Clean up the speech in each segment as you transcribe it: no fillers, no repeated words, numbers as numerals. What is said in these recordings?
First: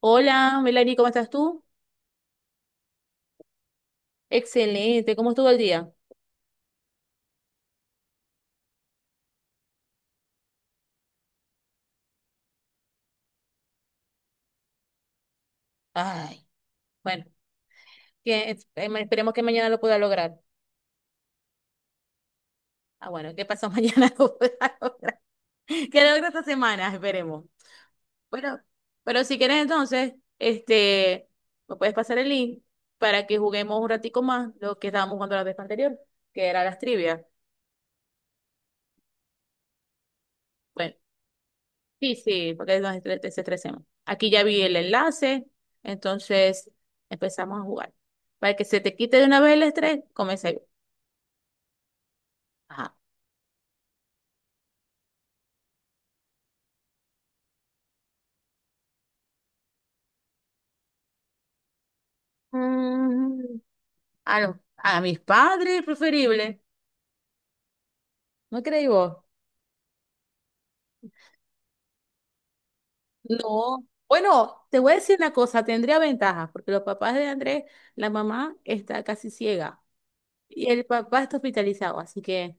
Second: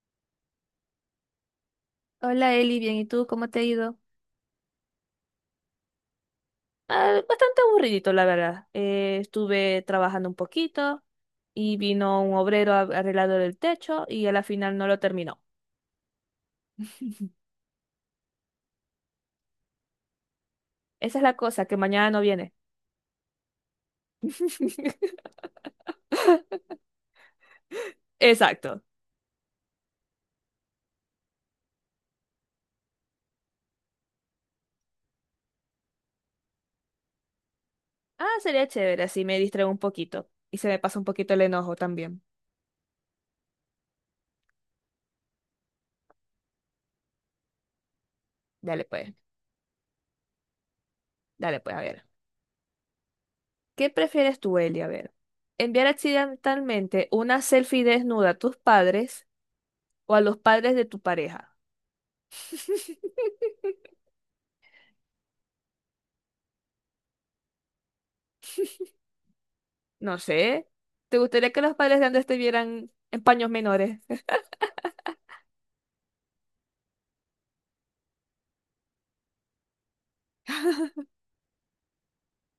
Hola, Melanie, ¿cómo estás tú? Hola Eli, bien, ¿y tú cómo te ha ido? Excelente, ¿cómo estuvo el día? Ah, bastante aburridito, la verdad. Estuve trabajando un poquito y vino un obrero a arreglado el techo y a la final no lo terminó. Ay, bueno, que, esperemos que mañana lo pueda lograr. Esa es la cosa, que mañana no viene. Ah, bueno, ¿qué pasó mañana lo pueda lograr? Que logre esta semana, esperemos. Bueno, Exacto. pero si quieres entonces, este, me puedes pasar el link para que juguemos un ratico más lo que estábamos jugando la vez anterior, que era las trivias. Ah, sería chévere, así me distraigo un poquito y se me Bueno, pasa un poquito el enojo sí, también. sí, porque es donde se estresemos. Aquí ya vi el enlace, entonces empezamos a jugar. Para que se Dale te pues, quite de una vez el estrés, comencé yo. dale pues, a ver. Ajá. ¿Qué prefieres tú, Eli? A ver. ¿Enviar accidentalmente una selfie desnuda a tus padres o a los padres de tu pareja? Mm, a mis padres, preferible. ¿No creí vos? No sé. ¿Te gustaría que los padres de Andrés te vieran en paños No. menores? Bueno, te voy a decir una cosa, tendría ventajas, porque los papás de Andrés, la mamá está casi ciega y el papá está hospitalizado, así que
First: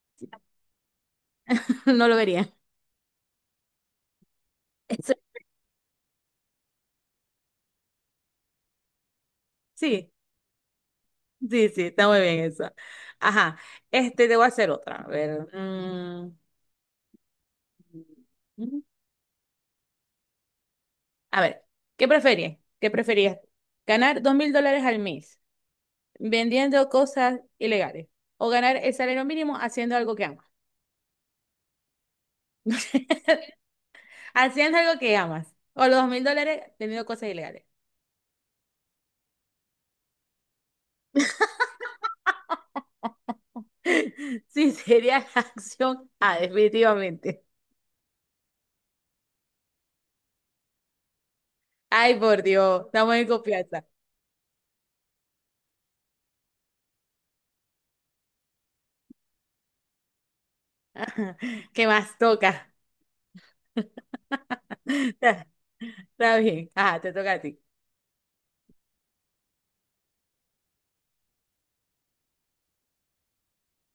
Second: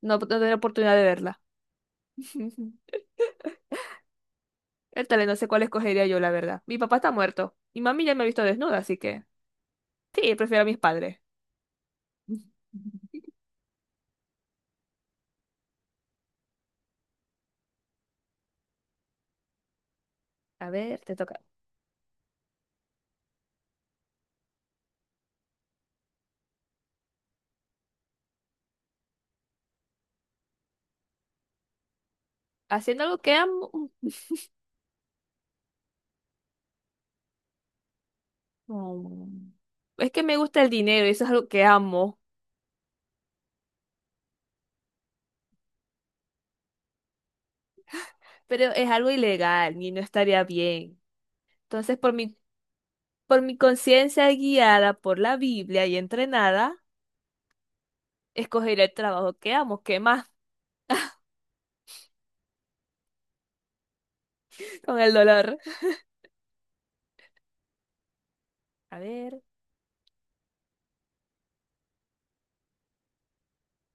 No, no tener oportunidad de verla. no lo vería. El Eso- tal, no sé cuál escogería yo, la verdad. Mi papá está muerto. Mi mami ya me ha visto desnuda, así que Sí. sí, prefiero a mis padres. Sí, sí, está muy bien eso. Ajá, este te voy a hacer otra. A ver. Mm, A ver, te a toca. ver, ¿qué preferías? ¿Qué preferías? ¿Ganar $2,000 al mes vendiendo cosas ilegales? ¿O ganar el salario mínimo haciendo algo que amas? Haciendo algo que amo. Haciendo algo que amas. O los $2,000 teniendo cosas ilegales. Mm. Es que me gusta el dinero, eso es algo que amo, Sí, sería la acción A, definitivamente. pero es algo ilegal y no estaría bien. Entonces, Ay, por Dios, estamos en por mi confianza. conciencia guiada por la Biblia y entrenada, escogeré el trabajo que amo, ¿qué más? ¿Qué más toca? Con el Está dolor. está bien. Ajá, te toca a ti. A ver,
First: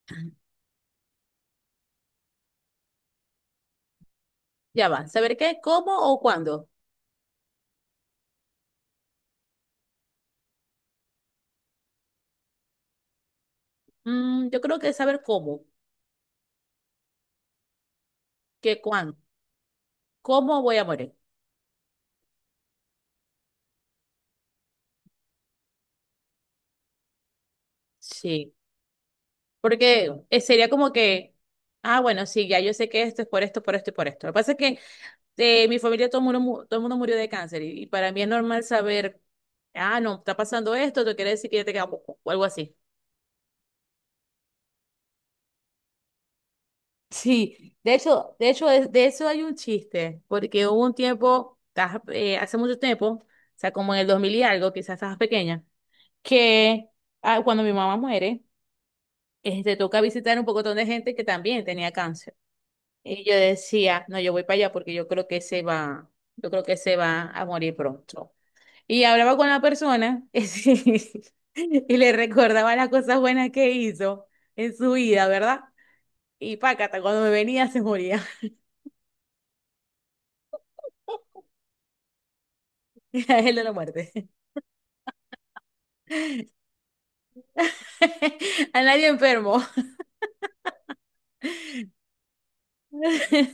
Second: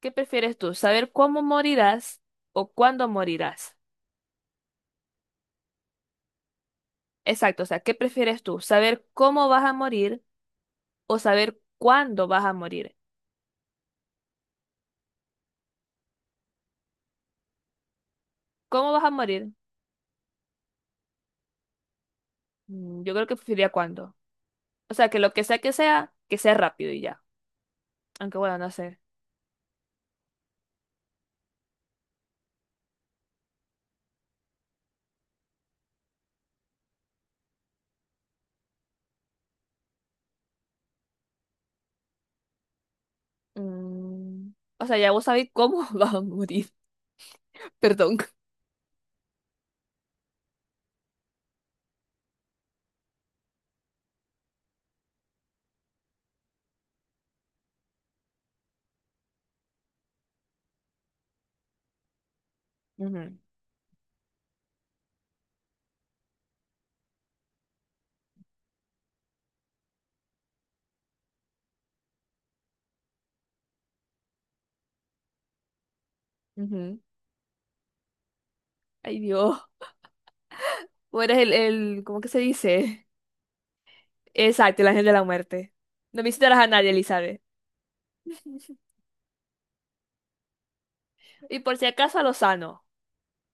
¿qué prefieres tú? ¿Saber cómo morirás o cuándo morirás? Ya va. ¿Saber qué, cómo o cuándo? Exacto, o sea, ¿qué prefieres tú? ¿Saber cómo vas a morir o saber cuándo vas a morir? Yo creo que saber cómo, que ¿Cómo vas a cuándo, morir? cómo voy a morir. Mm, yo creo que preferiría cuándo. O sea, que lo que sea que sea, que sea rápido y ya. Aunque Sí, bueno, no sé. porque sería como que, ah, bueno, sí, ya yo sé que esto es por esto y por esto. Lo que pasa es que de mi familia todo el mundo, todo el mundo murió de cáncer y para mí es normal saber, ah, no, está pasando esto, te quiere decir que ya te queda poco o algo así. Mm, o sea, ya vos sabés cómo vas a morir. Sí, de Perdón. hecho, de hecho, de eso hay un chiste, porque hubo un tiempo, hace mucho tiempo, o sea, como en el 2000 y algo, quizás estabas pequeña. que Cuando mi mamá muere, te toca visitar un pocotón de gente que también tenía cáncer. Y yo Ujú, decía, no, yo voy para allá porque yo creo que se va, yo creo que se va a morir pronto. Y hablaba con la persona y le recordaba las cosas buenas que hizo en su vida, ¿verdad? Y ujú. pácata, cuando me venía se moría. Ay, Dios. O eres el, ¿cómo que se dice? Era el de la muerte. Exacto, el ángel de la muerte. No visitarás a nadie, Elizabeth. A nadie enfermo. Y por si acaso a Lozano.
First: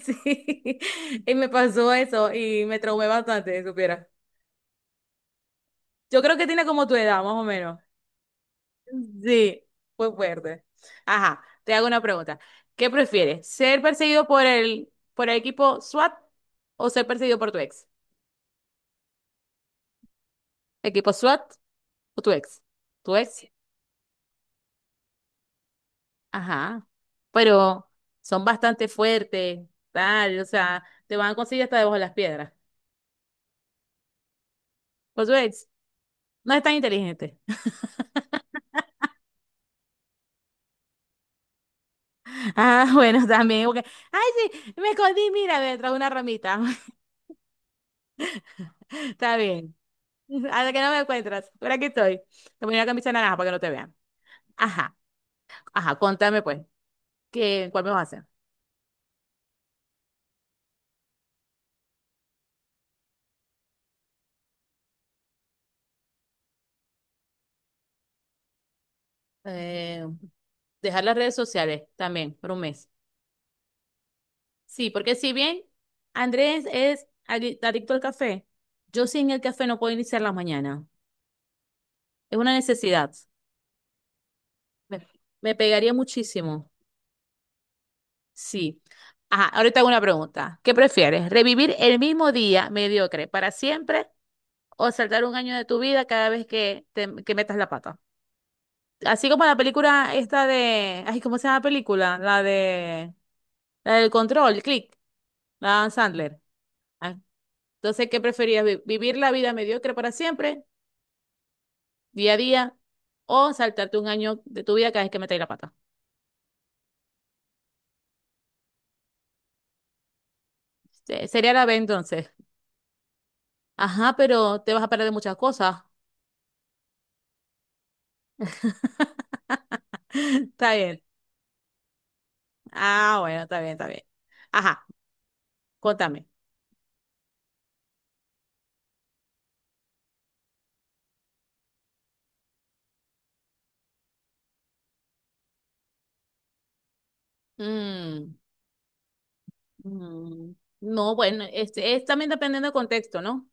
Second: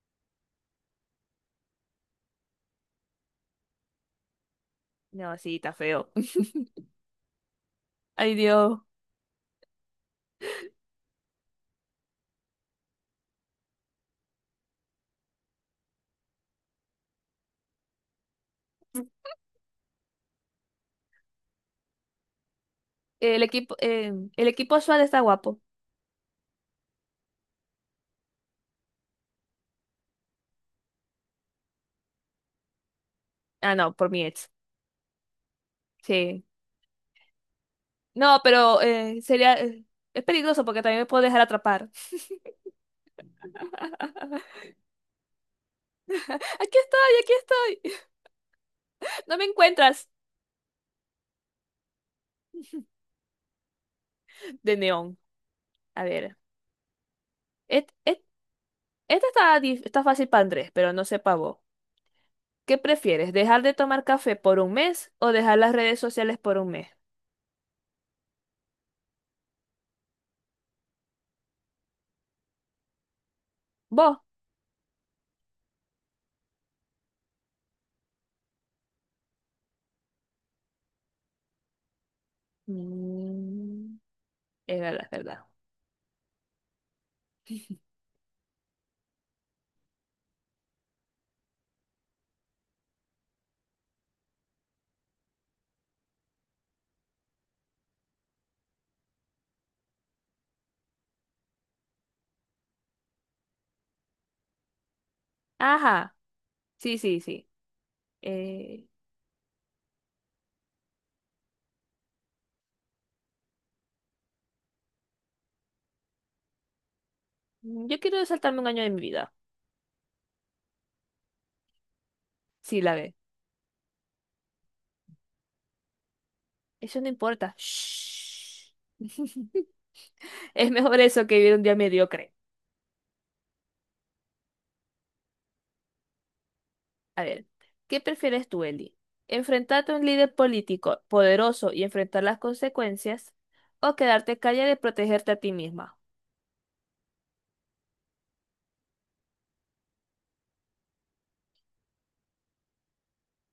Sí. Y me pasó eso y me traumé bastante, si supiera. No, sí, está feo. Yo creo que tiene como tu edad, más o menos. Ay, Dios. Sí, pues verde. Ajá, te hago una pregunta. ¿Qué prefieres? ¿Ser perseguido por el equipo SWAT o ser perseguido por tu ex? ¿Equipo SWAT o tu ex? ¿Tu ex? El equipo Suárez está guapo. Ajá. Pero son bastante fuertes, o sea, te van a conseguir hasta debajo de las piedras. Ah, no, por mi ex. Por tu ex, Sí. no es tan inteligente. No, pero sería. Es peligroso porque también me puedo dejar atrapar. Ah, bueno, también. Ay, sí, me escondí, mira, detrás de una ramita. Aquí estoy, aquí estoy. Está No me bien. encuentras. Hasta que no me encuentras. Por aquí estoy. Te pongo una camisa naranja para que no te vean. De Ajá. neón. Ajá, A ver. contame pues, ¿cuál me et- vas a et- hacer? Esta está, está fácil para Andrés, pero no sé para vos. ¿Qué prefieres? ¿Dejar de tomar café por un mes o dejar las redes sociales por un mes? Eh, Dejar las redes sociales también por un mes. ¿Vos? Sí, porque si bien Andrés es adicto al café, yo sin el café no puedo iniciar la mañana. Es una necesidad. Mm, es Me, verdad, es verdad. me pegaría muchísimo. Sí. Ajá, ahorita hago una pregunta. ¿Qué prefieres? ¿Revivir el mismo día mediocre para siempre o saltar un año de tu vida cada vez que metas la pata? Así como la película esta Ay, ¿cómo se llama la película? La del control, click, la de Adam Ajá. Sandler. Sí, Ah, sí, sí. entonces, ¿qué preferías? Eh, ¿Vivir la vida mediocre para siempre, día a día, o saltarte un año de tu vida cada vez que metáis la pata? yo quiero saltarme 1 año de mi vida. Sería la B entonces. Sí, la ve. Ajá, pero te vas a perder de muchas cosas. Eso no importa. Shh. Es Está mejor bien. eso que vivir un día mediocre. Ah, bueno, está bien, está bien. Ajá, contame. A ver, ¿qué prefieres tú, Eli? ¿Enfrentarte a un líder político poderoso y enfrentar las consecuencias? ¿O quedarte callada y protegerte a ti misma? Mm, mm, no, bueno, este, es también dependiendo del contexto, ¿no?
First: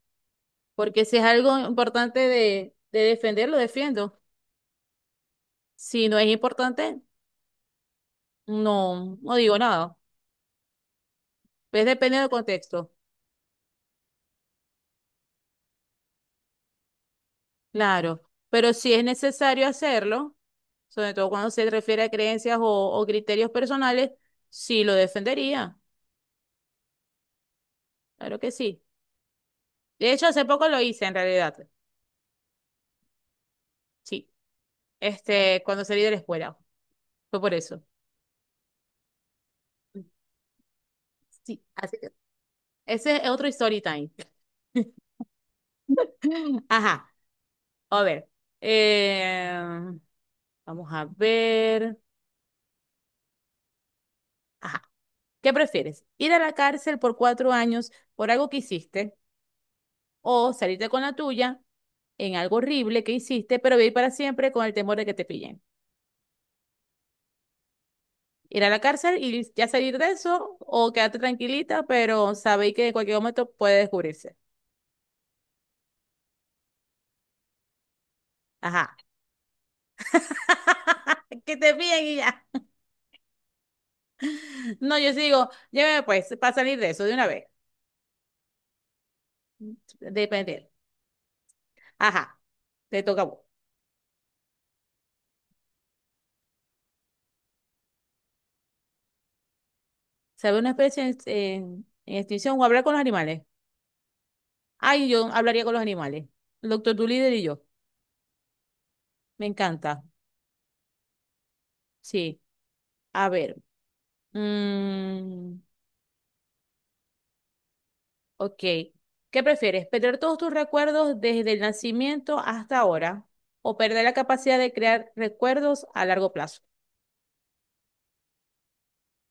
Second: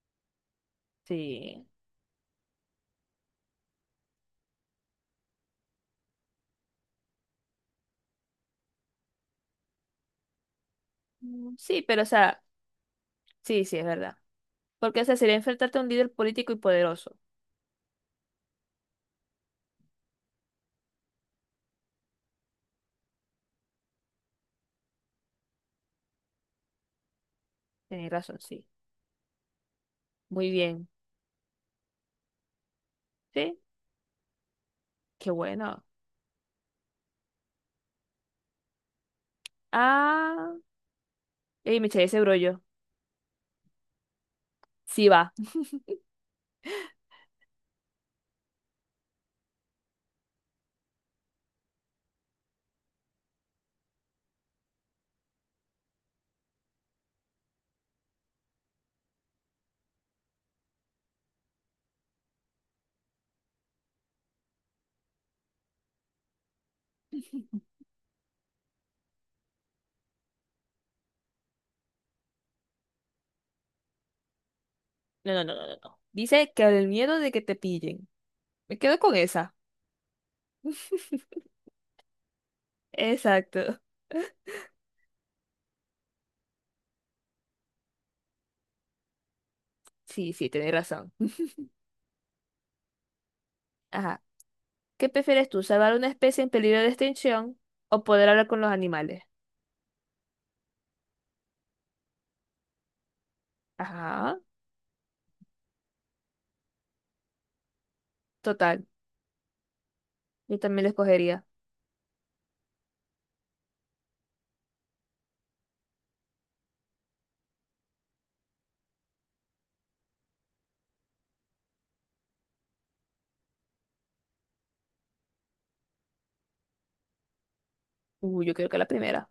Porque si es algo Sí. importante de defender, lo defiendo. Si no es importante, no, no digo nada. Mm, sí, Es pero o depende del sea, contexto, sí, sí, es verdad. Porque o sea, sería enfrentarte a un líder político y poderoso. claro. Pero si es necesario hacerlo, sobre todo cuando se refiere a creencias o criterios personales, sí lo defendería. Tienes Claro razón, que sí. sí. De hecho, hace Muy poco lo bien. hice en realidad. Sí, Sí. qué Este, bueno. cuando salí de la escuela. Fue por eso. Ah, Sí. y me Así eché que ese brollo. ese es otro story time. Sí va. Ajá. A ver. Eh, Vamos a ver. Ajá. ¿Qué prefieres? ¿Ir a la cárcel por 4 años por algo que hiciste o salirte con la tuya, en algo horrible que hiciste, pero vivir para siempre con el temor de que te pillen? ¿Ir a la cárcel y ya salir de eso, o quedarte tranquilita, pero sabéis que en cualquier momento puede descubrirse? No, no, no, no, no, no. Dice que el miedo de que te pillen. Me Ajá. quedo con esa. Que te pillen y ya. Exacto. No, yo sí digo, lléveme pues, para salir de eso de una vez. Sí, sí, Depende. tenés razón. Ajá. Te toca a vos. Ajá. ¿Qué prefieres tú, salvar una especie en peligro de extinción o poder hablar con los animales? ¿Sabe una especie en, en extinción o hablar con los animales? Ajá. Ay, yo hablaría con los animales. El doctor líder y yo. Total. Me encanta. Yo también la escogería. Sí. A ver. Mm, ok. ¿Qué prefieres? ¿Perder todos tus recuerdos desde el nacimiento hasta ahora? ¿O perder la capacidad de crear recuerdos a largo plazo? Yo creo que la primera.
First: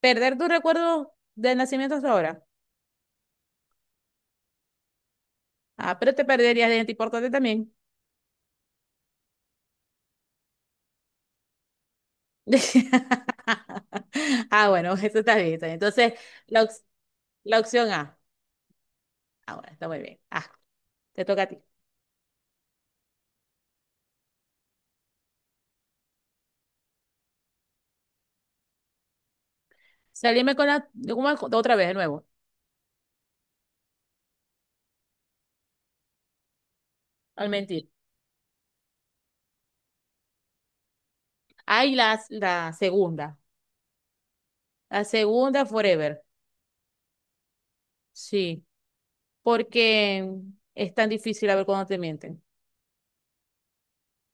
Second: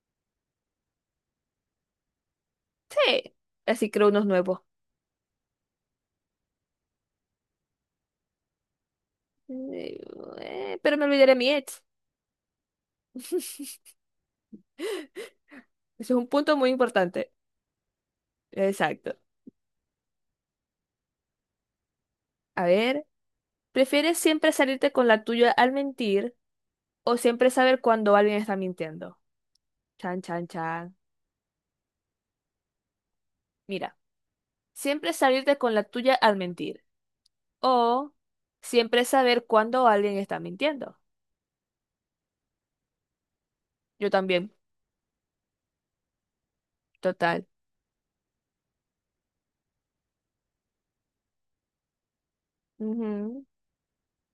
¿Perder tus recuerdos del nacimiento hasta ahora? Sí. Así creo unos nuevos. Ah, pero te perderías de gente importante también. Eh, pero me olvidaré de mi ex. Ah, bueno, eso está bien. Está bien. Entonces, Eso es un punto la, muy ops- importante. la opción A. Exacto. Ah, bueno, está muy bien. Ah, te toca a ti. A ver, ¿prefieres siempre salirte con la tuya al mentir o siempre saber cuando alguien está mintiendo? Chan, chan, Salirme con la... chan. ¿Cómo es? Otra vez, de nuevo. Mira, siempre salirte con la tuya al mentir. Al mentir. O siempre saber cuándo alguien está mintiendo. Ay, la segunda. Yo también, La segunda forever. total. Sí. Porque es tan difícil a ver cuando te mienten, Ujú.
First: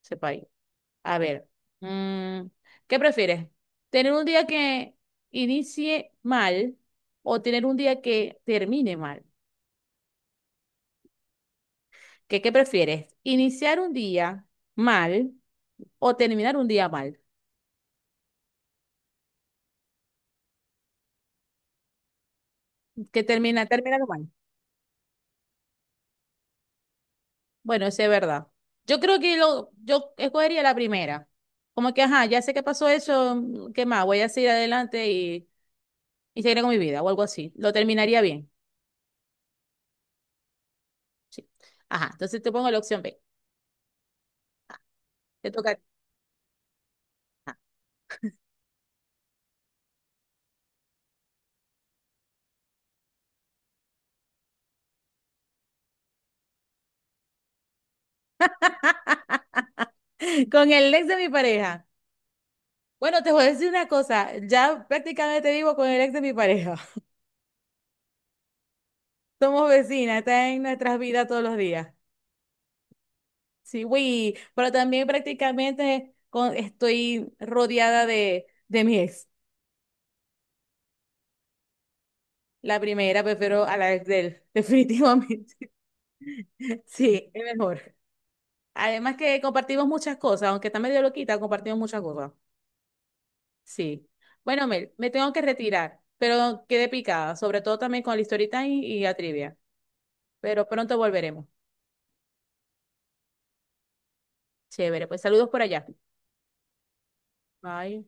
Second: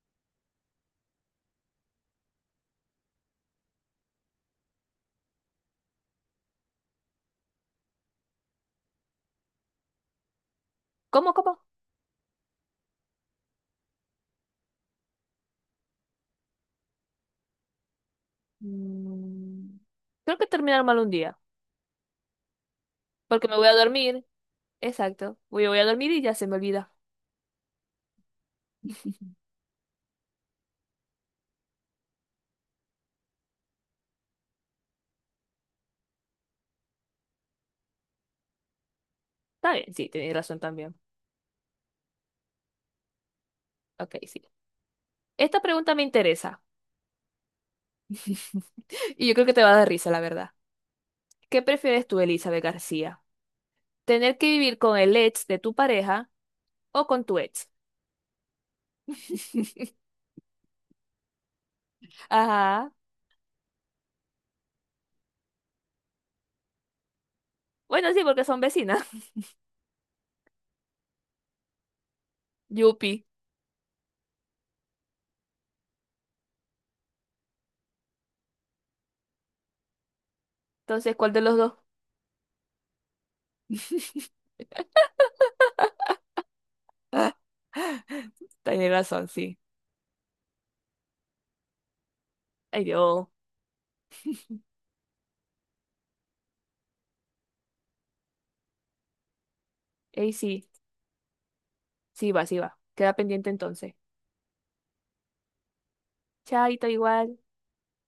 sepa ahí. A ver, mm, ¿qué prefieres? ¿Tener un día que inicie mal o tener un día que termine mal? ¿Cómo, cómo? ¿Qué prefieres? ¿Iniciar un día mal o terminar un día mal? Mm, creo que terminar mal un día. Porque me voy a Terminar mal. dormir. Exacto. Voy a dormir y ya se me olvida. Bueno, eso es verdad. Yo creo que yo escogería la primera. Como que, ajá, ya sé que pasó eso, ¿qué más? Voy a seguir adelante y seguiré con mi vida o algo así. Lo terminaría bien. Está bien, sí, tenéis razón también. Sí. Ajá, entonces te pongo la opción B. Ok, sí. Ah, te Esta toca a ti. pregunta me interesa. Ajá. Y yo creo que te va a dar risa, la verdad. ¿Qué prefieres tú, Elizabeth García? ¿Tener que vivir con el ex de tu pareja o con tu ex? Con el ex de mi pareja. Ajá. Bueno, te voy a decir una cosa, ya prácticamente vivo con el ex de mi pareja. Bueno, sí, porque son vecinas. Somos vecinas, está en nuestras vidas todos los días. Yupi. Sí, güey, pero también prácticamente estoy rodeada de mi ex. Entonces, ¿cuál de los dos? La primera prefiero a la ex de él, definitivamente. Sí, es mejor. Tiene Además razón, que sí. compartimos muchas cosas, aunque está medio loquita, compartimos muchas cosas. Ay, Dios. Sí. Bueno, Mel, me tengo que retirar, pero quedé picada, sobre todo también con la historita y la trivia. Ey, Pero sí. pronto volveremos. Sí va, sí va. Queda pendiente entonces. Chévere, pues saludos por allá. Chaito, igual. Bye.